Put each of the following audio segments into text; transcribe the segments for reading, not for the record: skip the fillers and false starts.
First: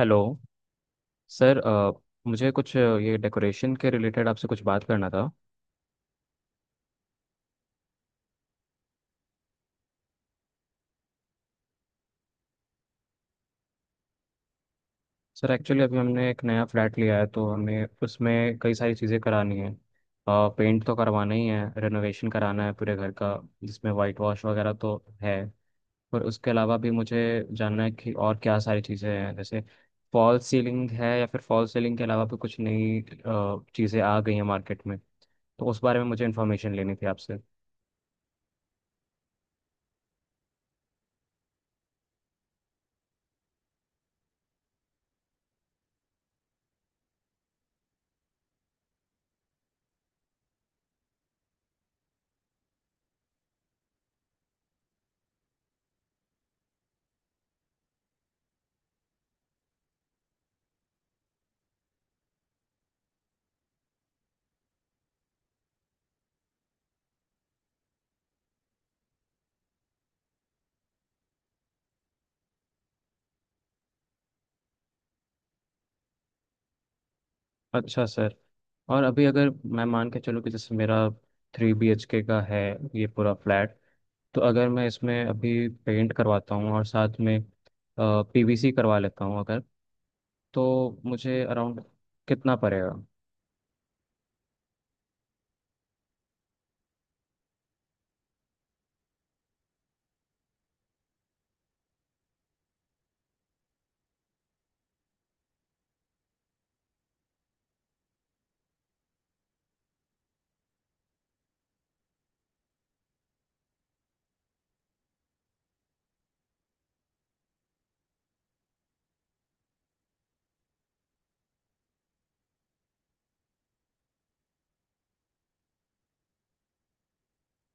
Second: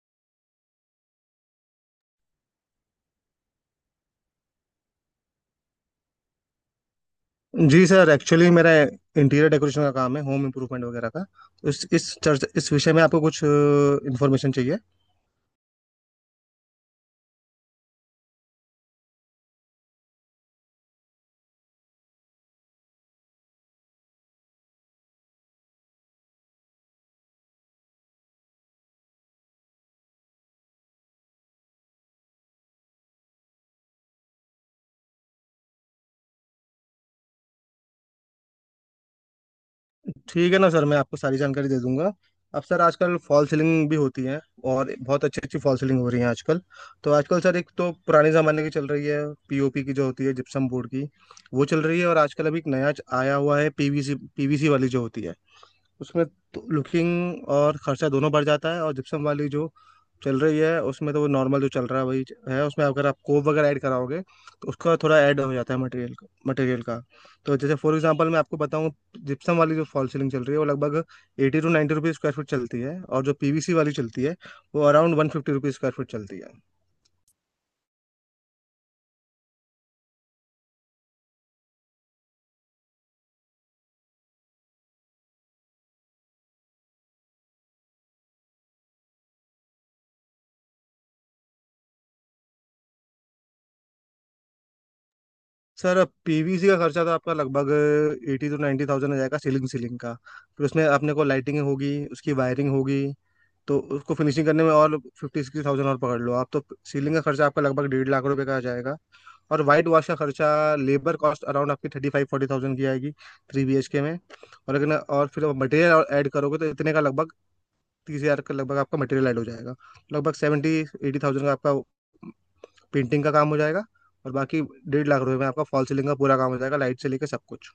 Hello sir, मुझे कुछ ये डेकोरेशन के रिलेटेड आपसे कुछ बात करना था। जी सर एक्चुअली मेरा इंटीरियर डेकोरेशन का काम है, होम इम्प्रूवमेंट वगैरह का। तो इस विषय में आपको कुछ इन्फॉर्मेशन चाहिए? सर एक्चुअली अभी हमने एक नया फ्लैट लिया है, तो हमें उसमें कई सारी चीज़ें करानी है। पेंट तो करवाना ही है, रेनोवेशन कराना है पूरे घर का, जिसमें वाइट वॉश वगैरह तो है। पर उसके अलावा भी मुझे जानना है कि और क्या सारी चीज़ें हैं, जैसे फॉल सीलिंग है, या फिर फॉल सीलिंग के अलावा भी कुछ नई चीज़ें आ गई हैं मार्केट में, तो उस बारे में मुझे इन्फॉर्मेशन लेनी थी आपसे। ठीक है ना सर, मैं आपको सारी जानकारी दे दूंगा। अब सर आजकल फॉल सीलिंग भी होती है, और बहुत अच्छी अच्छी फॉल सीलिंग हो रही है आजकल। तो आजकल सर, एक तो पुराने ज़माने की चल रही है, पीओपी की जो होती है, जिप्सम बोर्ड की। वो चल रही है, और आजकल अभी एक नया आया हुआ है पीवीसी पीवीसी वाली जो होती है उसमें तो लुकिंग और खर्चा दोनों बढ़ जाता है। और जिप्सम वाली जो चल रही है उसमें तो वो नॉर्मल जो चल रहा है वही है। उसमें अगर आप कोप वगैरह ऐड कराओगे तो उसका थोड़ा ऐड हो जाता है मटेरियल का मटेरियल का। तो जैसे फॉर एग्जांपल मैं आपको बताऊं, जिप्सम वाली जो फॉल सीलिंग चल रही है वो लगभग 80-90 रुपीज़ स्क्वायर फीट चलती है, और जो पीवीसी वाली चलती है वो अराउंड 150 रुपीज़ स्क्वायर फीट चलती है। अच्छा सर। और अभी अगर मैं मान के चलूँ कि जैसे मेरा 3 BHK का है ये पूरा फ्लैट, तो अगर मैं इसमें अभी पेंट करवाता हूँ और साथ में पीवीसी करवा लेता हूँ अगर, तो मुझे अराउंड कितना पड़ेगा? सर अब पीवीसी का खर्चा तो आपका लगभग 80-90 हज़ार आ जाएगा, सीलिंग सीलिंग का। फिर उसमें अपने को लाइटिंग होगी, उसकी वायरिंग होगी। तो उसको फिनिशिंग करने में और 50-60 हज़ार और पकड़ लो आप, तो सीलिंग का खर्चा आपका लगभग 1.5 लाख रुपए का आ जाएगा। और वाइट वॉश का खर्चा, लेबर कॉस्ट अराउंड आपकी 35-40 हज़ार की आएगी थ्री बी एच के में। और अगर और फिर मटेरियल ऐड करोगे तो इतने का लगभग 30 हजार का लगभग आपका मटेरियल ऐड हो जाएगा। लगभग 70-80 हज़ार का आपका पेंटिंग का काम हो जाएगा। और बाकी 1.5 लाख रुपए में आपका फॉल सीलिंग का पूरा काम हो जाएगा, लाइट से लेकर सब कुछ।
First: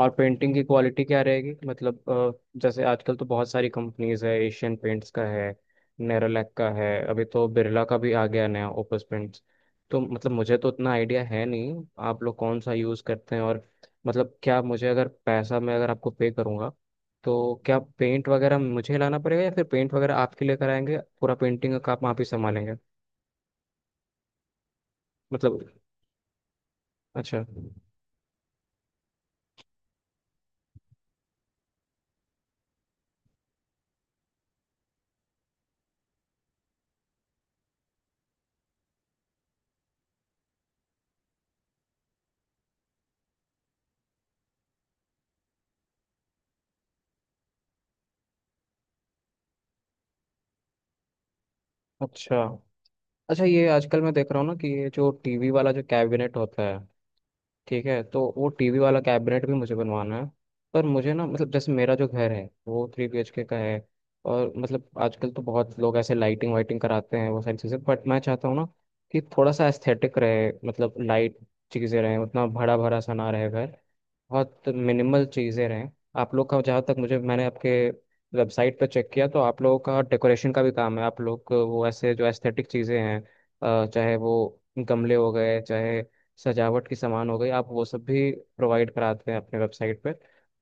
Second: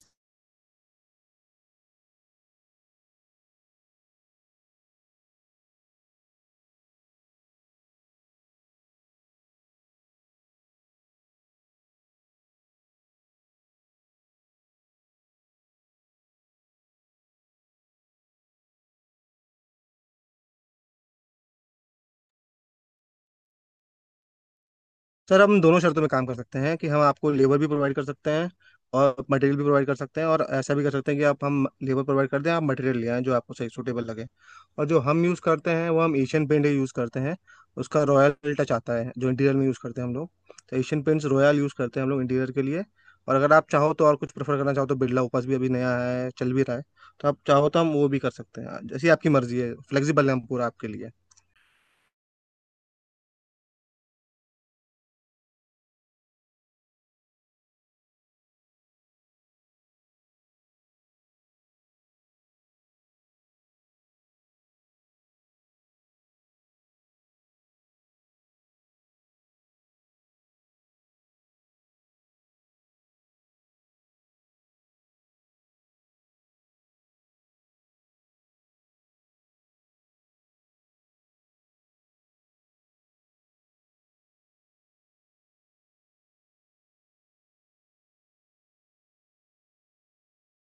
और पेंटिंग की क्वालिटी क्या रहेगी? मतलब, जैसे आजकल तो बहुत सारी कंपनीज है, एशियन पेंट्स का है, नेरोलैक का है, अभी तो बिरला का भी आ गया नया ओपस पेंट्स। तो मतलब मुझे तो उतना आइडिया है नहीं, आप लोग कौन सा यूज़ करते हैं? और मतलब क्या मुझे, अगर पैसा मैं अगर आपको पे करूँगा, तो क्या पेंट वगैरह मुझे लाना पड़ेगा या फिर पेंट वगैरह आपके लिए कराएंगे, पूरा पेंटिंग का आप वहाँ पे संभालेंगे? सर हम मतलब दोनों शर्तों में काम कर सकते हैं, कि हम आपको अच्छा। लेबर भी प्रोवाइड कर सकते हैं और मटेरियल भी प्रोवाइड कर सकते हैं, और ऐसा भी कर सकते हैं कि आप हम लेबर प्रोवाइड कर दें, आप मटेरियल ले आएं जो आपको सही सूटेबल लगे। और जो हम यूज़ करते हैं वो हम एशियन पेंट ही यूज़ करते हैं। उसका रॉयल टच आता है, जो इंटीरियर में यूज़ करते हैं हम लोग। तो एशियन पेंट्स रॉयल यूज़ करते हैं हम लोग इंटीरियर के लिए। और अगर आप चाहो तो और कुछ प्रेफर करना चाहो तो बिरला ओपस भी अभी नया है, चल भी रहा है। तो आप चाहो तो हम वो भी कर सकते हैं, जैसी आपकी मर्जी है, फ्लेक्सिबल है हम पूरा आपके लिए। अच्छा, अच्छा ये आजकल मैं देख रहा हूँ ना कि ये जो टीवी वाला जो कैबिनेट होता है, ठीक है, तो वो टीवी वाला कैबिनेट भी मुझे बनवाना है। पर मुझे ना, मतलब जैसे मेरा जो घर है वो 3 BHK का है, और मतलब आजकल तो बहुत लोग ऐसे लाइटिंग वाइटिंग कराते हैं, वो सारी चीज़ें, बट मैं चाहता हूँ ना कि थोड़ा सा एस्थेटिक रहे, मतलब लाइट चीज़ें रहे, उतना भरा भरा सा ना रहे घर, बहुत मिनिमल चीज़ें रहें। आप लोग का, जहाँ तक मुझे, मैंने आपके वेबसाइट पर चेक किया, तो आप लोगों का डेकोरेशन का भी काम है, आप लोग को वो ऐसे जो एस्थेटिक चीज़ें हैं, चाहे वो गमले हो गए, चाहे सजावट की सामान हो गई, आप वो सब भी प्रोवाइड कराते हैं अपने वेबसाइट पर।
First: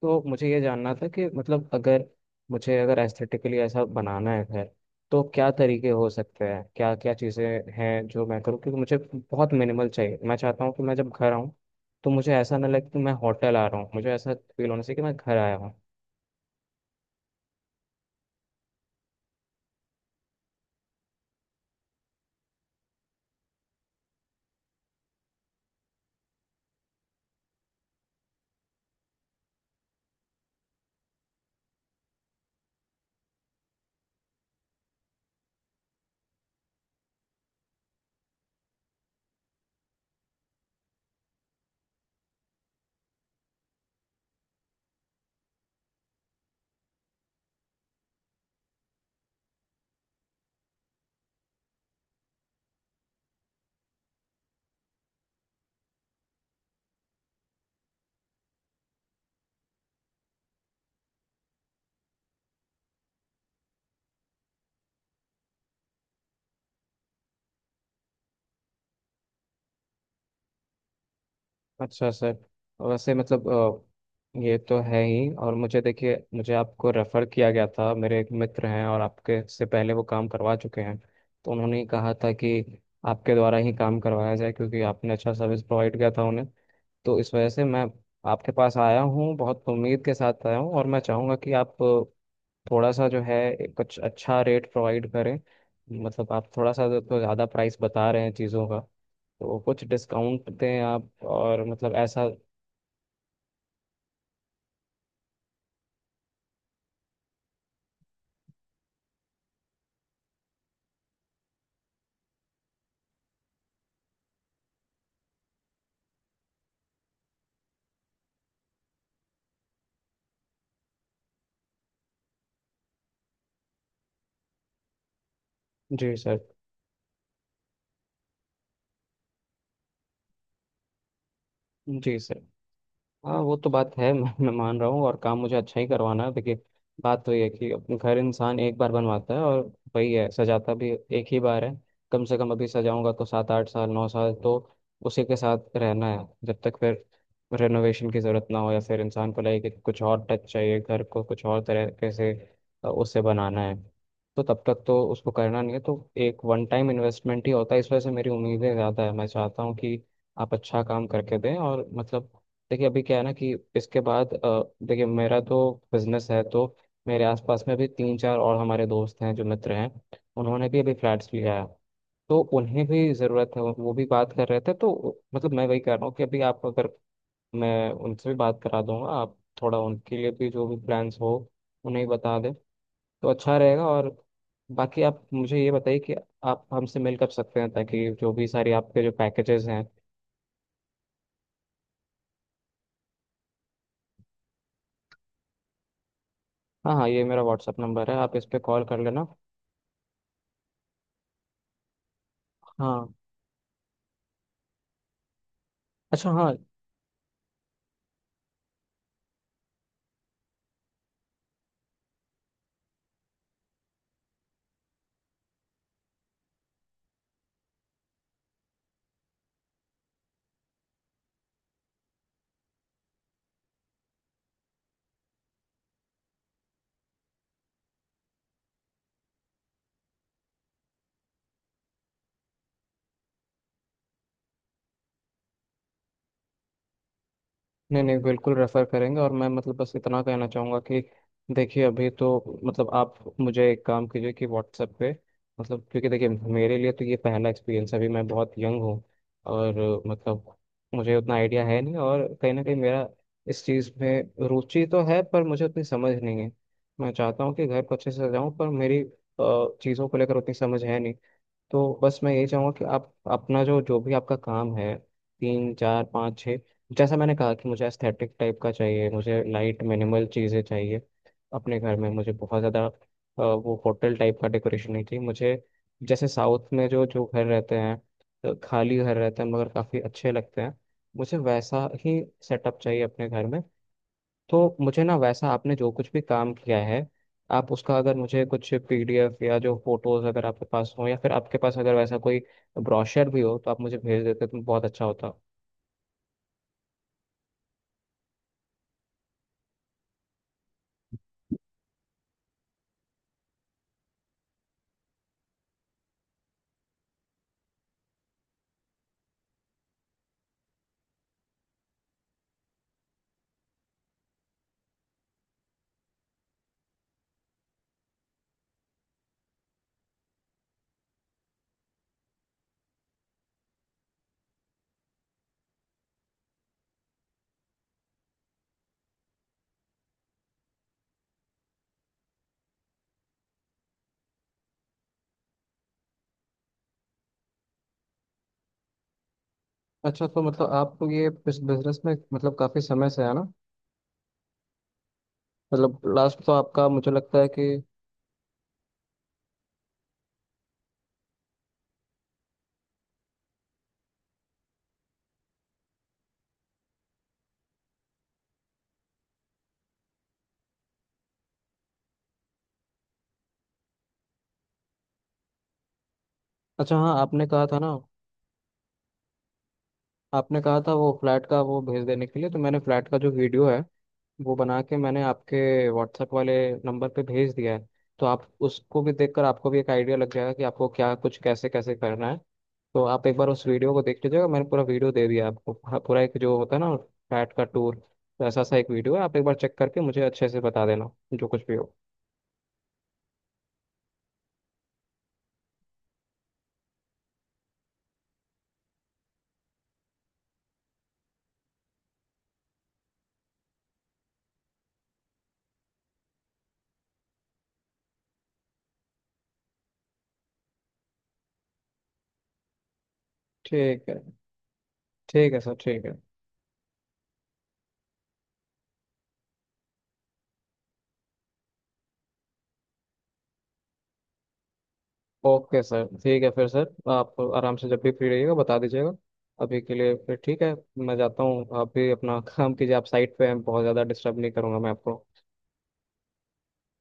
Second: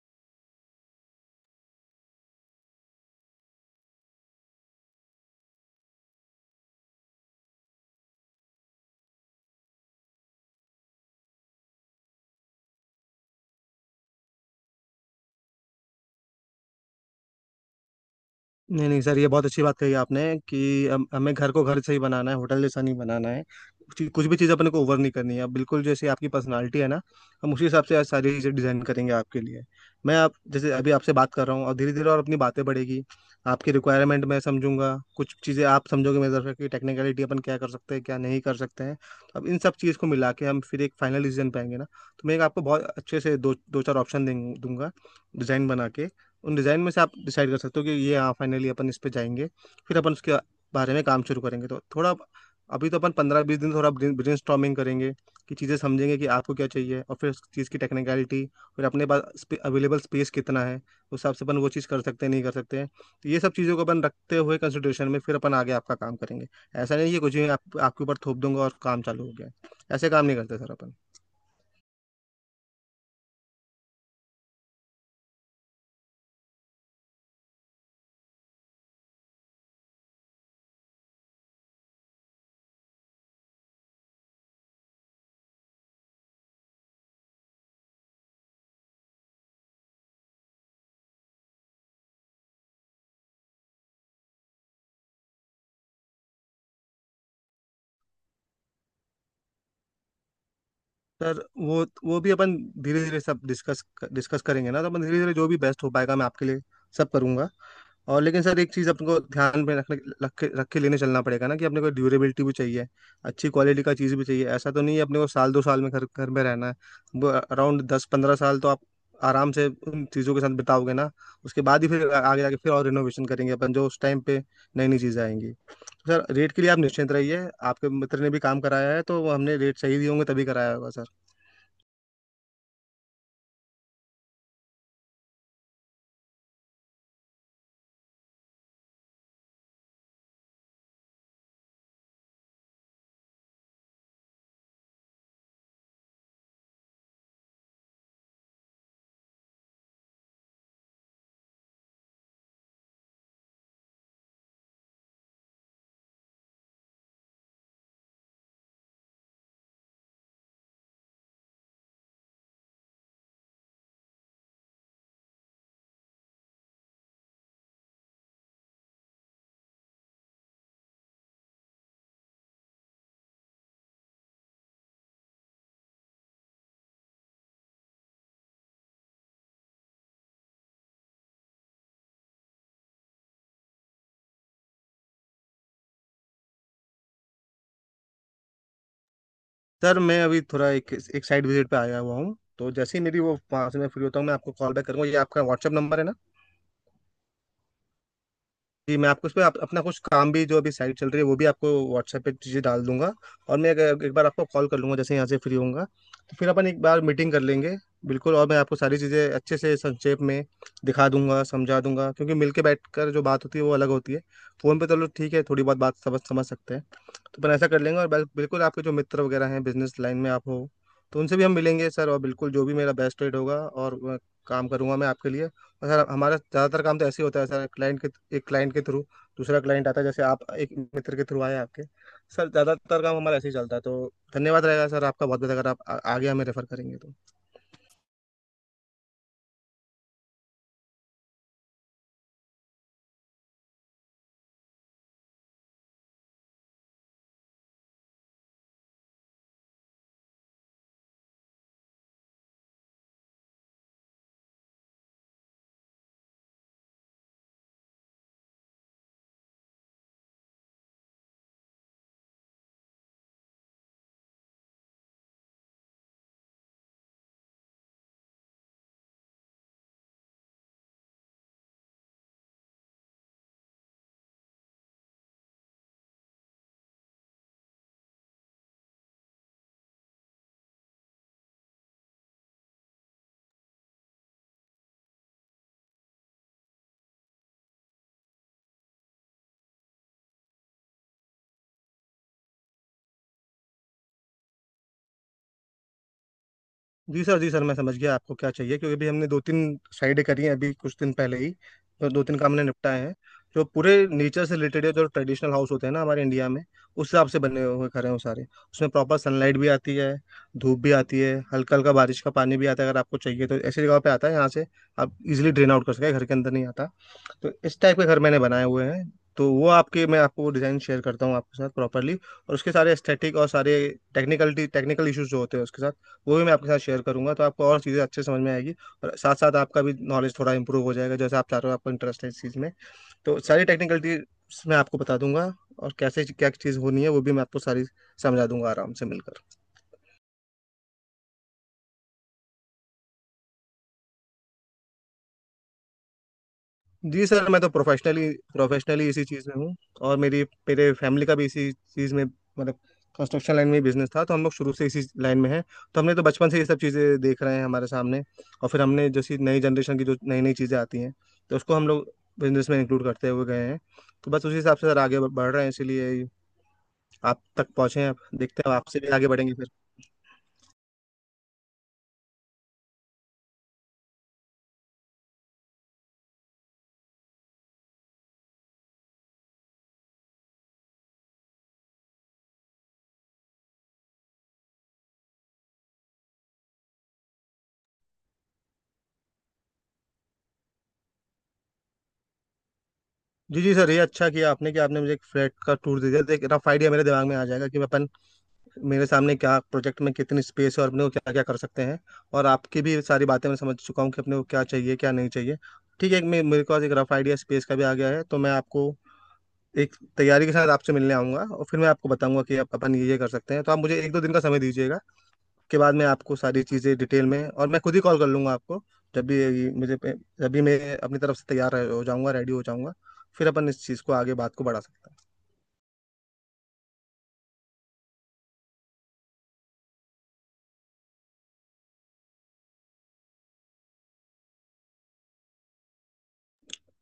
तो मुझे ये जानना था कि मतलब अगर मुझे, अगर एस्थेटिकली ऐसा बनाना है घर, तो क्या तरीके हो सकते हैं, क्या क्या चीज़ें हैं जो मैं करूँ, क्योंकि मुझे बहुत मिनिमल चाहिए। मैं चाहता हूँ कि मैं जब घर आऊँ, तो मुझे ऐसा ना लगे कि मैं होटल आ रहा हूँ, मुझे ऐसा फील होना चाहिए कि मैं घर आया हूँ। नहीं नहीं सर, ये बहुत अच्छी बात कही आपने, कि हमें घर को घर से ही बनाना है, होटल जैसा नहीं बनाना है। कुछ कुछ भी चीज़ अपने को ओवर नहीं करनी है। अब बिल्कुल जैसे आपकी पर्सनालिटी है ना, हम उसी हिसाब से आज सारी चीज़ें डिजाइन करेंगे आपके लिए। मैं आप जैसे अभी आपसे बात कर रहा हूँ, और धीरे धीरे और अपनी बातें बढ़ेगी, आपकी रिक्वायरमेंट मैं समझूंगा, कुछ चीज़ें आप समझोगे मेरे तरफ की टेक्निकलिटी, अपन क्या कर सकते हैं क्या नहीं कर सकते हैं। तो अब इन सब चीज़ को मिला के हम फिर एक फाइनल डिसीजन पाएंगे ना। तो मैं एक आपको बहुत अच्छे से दो दो चार ऑप्शन दूंगा डिजाइन बना के। उन डिज़ाइन में से आप डिसाइड कर सकते हो कि ये हाँ, फाइनली अपन इस पे जाएंगे। फिर अपन उसके बारे में काम शुरू करेंगे। तो थोड़ा अभी तो अपन 15-20 दिन थोड़ा ब्रेन करेंगे, कि चीज़ें समझेंगे कि आपको क्या चाहिए, और फिर उस चीज़ की टेक्निकलिटी, फिर अपने पास अवेलेबल स्पेस कितना है उस हिसाब से अपन वो चीज़ कर सकते हैं नहीं कर सकते हैं। तो ये सब चीज़ों को अपन रखते हुए कंसिडरेशन में फिर अपन आगे आपका काम करेंगे। ऐसा नहीं है कि कुछ ही आपके ऊपर थोप दूंगा और काम चालू हो गया। ऐसे काम नहीं करते सर अपन। अच्छा सर, तो वैसे मतलब, ये तो है ही। और मुझे, देखिए, मुझे आपको रेफ़र किया गया था, मेरे एक मित्र हैं और आपके से पहले वो काम करवा चुके हैं, तो उन्होंने ही कहा था कि आपके द्वारा ही काम करवाया जाए, क्योंकि आपने अच्छा सर्विस प्रोवाइड किया था उन्हें। तो इस वजह से मैं आपके पास आया हूँ, बहुत उम्मीद के साथ आया हूँ। और मैं चाहूँगा कि आप थोड़ा सा, जो है, कुछ अच्छा रेट प्रोवाइड करें। मतलब आप थोड़ा सा तो ज़्यादा प्राइस बता रहे हैं चीज़ों का, तो कुछ डिस्काउंट दें आप, सर और वो मतलब वो ऐसा। भी अपन धीरे धीरे सब डिस्कस डिस्कस करेंगे ना। तो अपन धीरे धीरे जो भी बेस्ट हो पाएगा मैं आपके लिए सब करूंगा। और लेकिन सर एक चीज़ अपने को ध्यान में रखने रख के लेने चलना पड़ेगा ना, कि अपने को ड्यूरेबिलिटी भी चाहिए, अच्छी क्वालिटी का चीज़ भी चाहिए। ऐसा तो नहीं है अपने को साल दो साल में घर घर में रहना है। वो अराउंड 10-15 साल तो आप आराम से उन चीज़ों के साथ बिताओगे ना। उसके बाद ही फिर आगे जाके फिर और रिनोवेशन करेंगे अपन, जो उस टाइम पे नई नई चीज़ें आएंगी। जी सर सर। रेट के लिए आप निश्चिंत रहिए, आपके मित्र ने भी काम कराया है तो हमने रेट सही दिए होंगे तभी कराया होगा सर। जी सर। हाँ, वो तो बात है मैं मान रहा हूँ, और काम मुझे अच्छा ही करवाना है। देखिए, बात तो ये है कि अपने घर इंसान एक बार बनवाता है, और वही है, सजाता भी एक ही बार है। कम से कम अभी सजाऊंगा तो 7 8 साल, 9 साल तो उसी के साथ रहना है, जब तक फिर रेनोवेशन की ज़रूरत ना हो, या फिर इंसान को लगे कि कुछ और टच चाहिए, घर को कुछ और तरीके से उससे बनाना है, तो तब तक तो उसको करना नहीं है। तो एक वन टाइम इन्वेस्टमेंट ही होता है, इस वजह से मेरी उम्मीदें ज़्यादा है। मैं चाहता हूँ कि आप अच्छा काम करके दें। और मतलब देखिए, अभी क्या है ना, कि इसके बाद, देखिए, मेरा तो बिजनेस है, तो मेरे आसपास में भी 3 4 और हमारे दोस्त हैं, जो मित्र हैं, उन्होंने भी अभी फ्लैट्स लिया है, तो उन्हें भी ज़रूरत है, वो भी बात कर रहे थे। तो मतलब मैं वही कह रहा हूँ कि अभी आप, अगर मैं उनसे भी बात करा दूंगा, आप थोड़ा उनके लिए भी जो भी प्लान्स हो उन्हें बता दें, तो अच्छा रहेगा। और बाकी आप मुझे ये बताइए कि आप हमसे मिल कर सकते हैं, ताकि जो भी सारी आपके जो पैकेजेस हैं। सर मैं अभी थोड़ा एक एक साइड विजिट पे आया हुआ हूँ, तो जैसे ही मेरी वो, वहाँ से मैं फ्री होता हूँ मैं आपको कॉल बैक करूंगा। ये आपका व्हाट्सएप नंबर है ना? हाँ हाँ, ये मेरा व्हाट्सअप नंबर है, आप इस पर कॉल जी कर मैं लेना। आपको उस पर अपना कुछ काम भी जो अभी साइट चल रही है वो भी आपको व्हाट्सएप पे चीज़ें डाल दूंगा। हाँ। और मैं एक बार आपको कॉल कर लूंगा जैसे यहाँ से फ्री होऊंगा। अच्छा, तो फिर हाँ। अपन एक बार मीटिंग कर लेंगे। बिल्कुल, और मैं आपको सारी चीज़ें अच्छे से संक्षेप में दिखा दूंगा, समझा दूंगा, क्योंकि मिलके बैठकर जो बात होती है वो अलग होती है। फ़ोन पे तो लोग ठीक है थोड़ी बहुत बात समझ समझ सकते हैं। तो अपन ऐसा कर लेंगे, और बिल्कुल आपके जो मित्र वगैरह हैं बिजनेस लाइन में आप हो, तो उनसे भी हम मिलेंगे सर। और बिल्कुल जो भी मेरा बेस्ट रेट होगा और मैं काम करूंगा मैं आपके लिए। और सर हमारा ज़्यादातर काम तो ऐसे ही होता है सर, क्लाइंट के, एक क्लाइंट के थ्रू दूसरा क्लाइंट आता है, जैसे आप एक मित्र के थ्रू आए आपके। सर ज़्यादातर काम हमारा ऐसे ही चलता है। तो धन्यवाद रहेगा सर आपका बहुत बहुत, अगर आप आगे हमें रेफर करेंगे तो। नहीं नहीं, बिल्कुल रेफर करेंगे। और मैं, मतलब बस इतना कहना चाहूँगा कि देखिए, अभी तो मतलब आप मुझे एक काम कीजिए कि व्हाट्सएप पे, मतलब क्योंकि देखिए, मेरे लिए तो ये पहला एक्सपीरियंस है, अभी मैं बहुत यंग हूँ, और मतलब मुझे उतना आइडिया है नहीं, और कहीं ना कहीं मेरा इस चीज़ में रुचि तो है, पर मुझे उतनी समझ नहीं है। मैं चाहता हूँ कि घर को अच्छे से सजाऊँ, पर मेरी चीज़ों को लेकर उतनी समझ है नहीं। तो बस मैं यही चाहूँगा कि आप अपना जो, जो भी आपका काम है, 3 4 5 6, जैसा मैंने कहा कि मुझे एस्थेटिक टाइप का चाहिए, मुझे लाइट मिनिमल चीज़ें चाहिए अपने घर में। मुझे बहुत ज़्यादा वो होटल टाइप का डेकोरेशन नहीं चाहिए। मुझे जैसे साउथ में जो जो घर रहते हैं, खाली घर रहते हैं मगर काफ़ी अच्छे लगते हैं, मुझे वैसा ही सेटअप चाहिए अपने घर में। तो मुझे ना, वैसा आपने जो कुछ भी काम किया है, आप उसका, अगर मुझे कुछ पीडीएफ या जो फोटोज अगर आपके पास हो, या फिर आपके पास अगर वैसा कोई ब्रोशर भी हो, तो आप मुझे भेज देते तो बहुत अच्छा होता। जी सर जी सर, मैं समझ गया आपको क्या चाहिए, क्योंकि अभी हमने 2-3 साइडें करी हैं अभी कुछ दिन पहले ही। तो 2-3 काम हमने निपटाए हैं जो पूरे नेचर से रिलेटेड है। जो ट्रेडिशनल हाउस होते हैं ना हमारे इंडिया में, उस हिसाब से बने हुए घर हैं वो सारे। उसमें प्रॉपर सनलाइट भी आती है, धूप भी आती है, हल्का हल्का बारिश का पानी भी आता है, अगर आपको चाहिए तो ऐसी जगह पे आता है, यहाँ से आप इजिली ड्रेन आउट कर सकते हैं, घर के अंदर नहीं आता। तो इस टाइप के घर मैंने बनाए हुए हैं। तो वो आपके, मैं आपको डिज़ाइन शेयर करता हूँ आपके साथ प्रॉपरली, और उसके सारे एस्थेटिक और सारे टेक्निकल टेक्निकल इश्यूज जो होते हैं उसके साथ, वो भी मैं आपके साथ शेयर करूंगा। तो आपको और चीज़ें अच्छे समझ में आएगी, और साथ साथ आपका भी नॉलेज थोड़ा इंप्रूव हो जाएगा। जैसे आप चाह रहे हो आपको इंटरेस्ट है इस चीज़ में, तो सारी टेक्निकलिटीज मैं आपको बता दूंगा, और कैसे क्या चीज़ होनी है वो भी मैं आपको सारी समझा दूंगा आराम से मिलकर। अच्छा, तो मतलब आपको ये इस बिजनेस में, मतलब काफी समय से है ना, मतलब लास्ट तो आपका मुझे जी लगता सर है मैं तो कि। प्रोफेशनली प्रोफेशनली इसी चीज़ में हूँ, और मेरी, मेरे फैमिली का भी इसी चीज़ में मतलब कंस्ट्रक्शन लाइन में ही बिजनेस था। तो हम लोग शुरू से इसी लाइन में हैं। तो हमने तो बचपन से ये सब चीज़ें देख रहे हैं हमारे सामने। और फिर हमने जैसी नई जनरेशन की जो नई नई चीज़ें आती हैं तो उसको हम लोग बिजनेस में इंक्लूड करते हुए गए हैं। तो बस उसी हिसाब से सर आगे बढ़ रहे हैं, इसीलिए अच्छा, हाँ। आप आपने कहा तक था ना, पहुँचे हैं, आप देखते हैं, आपसे भी आगे बढ़ेंगे फिर। आपने कहा था वो फ्लैट का वो भेज देने के लिए, तो मैंने फ्लैट का जो वीडियो है, वो बना के मैंने आपके व्हाट्सएप वाले नंबर पे भेज दिया है। तो आप उसको भी देखकर, आपको भी एक आइडिया लग जाएगा कि आपको क्या कुछ कैसे कैसे करना है। तो आप एक बार उस वीडियो को देख लीजिएगा, मैंने पूरा वीडियो दे दिया आपको, पूरा पूरा एक जो होता है ना फैट का टूर, तो ऐसा सा एक वीडियो है, आप एक बार चेक करके मुझे अच्छे से बता देना, जो कुछ भी हो। जी जी सर, ये अच्छा किया आपने कि आपने मुझे एक फ्लैट का टूर दे दिया, तो एक रफ आइडिया मेरे दिमाग में आ जाएगा कि अपन, मेरे सामने क्या प्रोजेक्ट में कितनी स्पेस है और अपने को क्या क्या कर सकते हैं। और आपकी भी सारी बातें मैं समझ चुका हूँ कि अपने को क्या चाहिए क्या नहीं चाहिए। ठीक है, एक मेरे पास एक रफ आइडिया स्पेस का भी आ गया है। तो मैं आपको एक तैयारी के साथ आपसे मिलने आऊंगा, और फिर मैं आपको बताऊंगा कि आप अपन ये कर सकते हैं। तो आप मुझे ठीक एक दो है। दिन का समय दीजिएगा, ठीक है सर, के बाद ठीक मैं है। आपको सारी चीज़ें डिटेल में, और मैं खुद ही कॉल कर लूंगा आपको जब भी मुझे, जब भी मैं अपनी तरफ से तैयार हो जाऊंगा, रेडी हो जाऊंगा, फिर अपन इस चीज़ को आगे बात को बढ़ा सकते हैं। ओके सर, ठीक है फिर। सर आप आराम से जब भी फ्री रहिएगा बता दीजिएगा। अभी के लिए फिर ठीक है, मैं जाता हूँ, आप भी अपना काम कीजिए, आप साइट पे हैं, बहुत ज़्यादा डिस्टर्ब नहीं करूँगा मैं आपको।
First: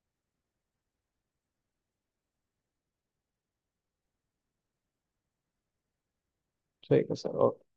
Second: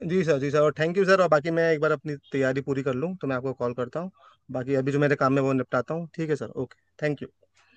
जी सर जी सर, और थैंक यू सर, और बाकी मैं एक बार अपनी तैयारी पूरी कर लूँ तो मैं आपको कॉल करता हूँ। बाकी अभी जो मेरे काम में वो निपटाता हूँ। ठीक है सर, ओके। ठीक है थैंक सर, यू। ओके।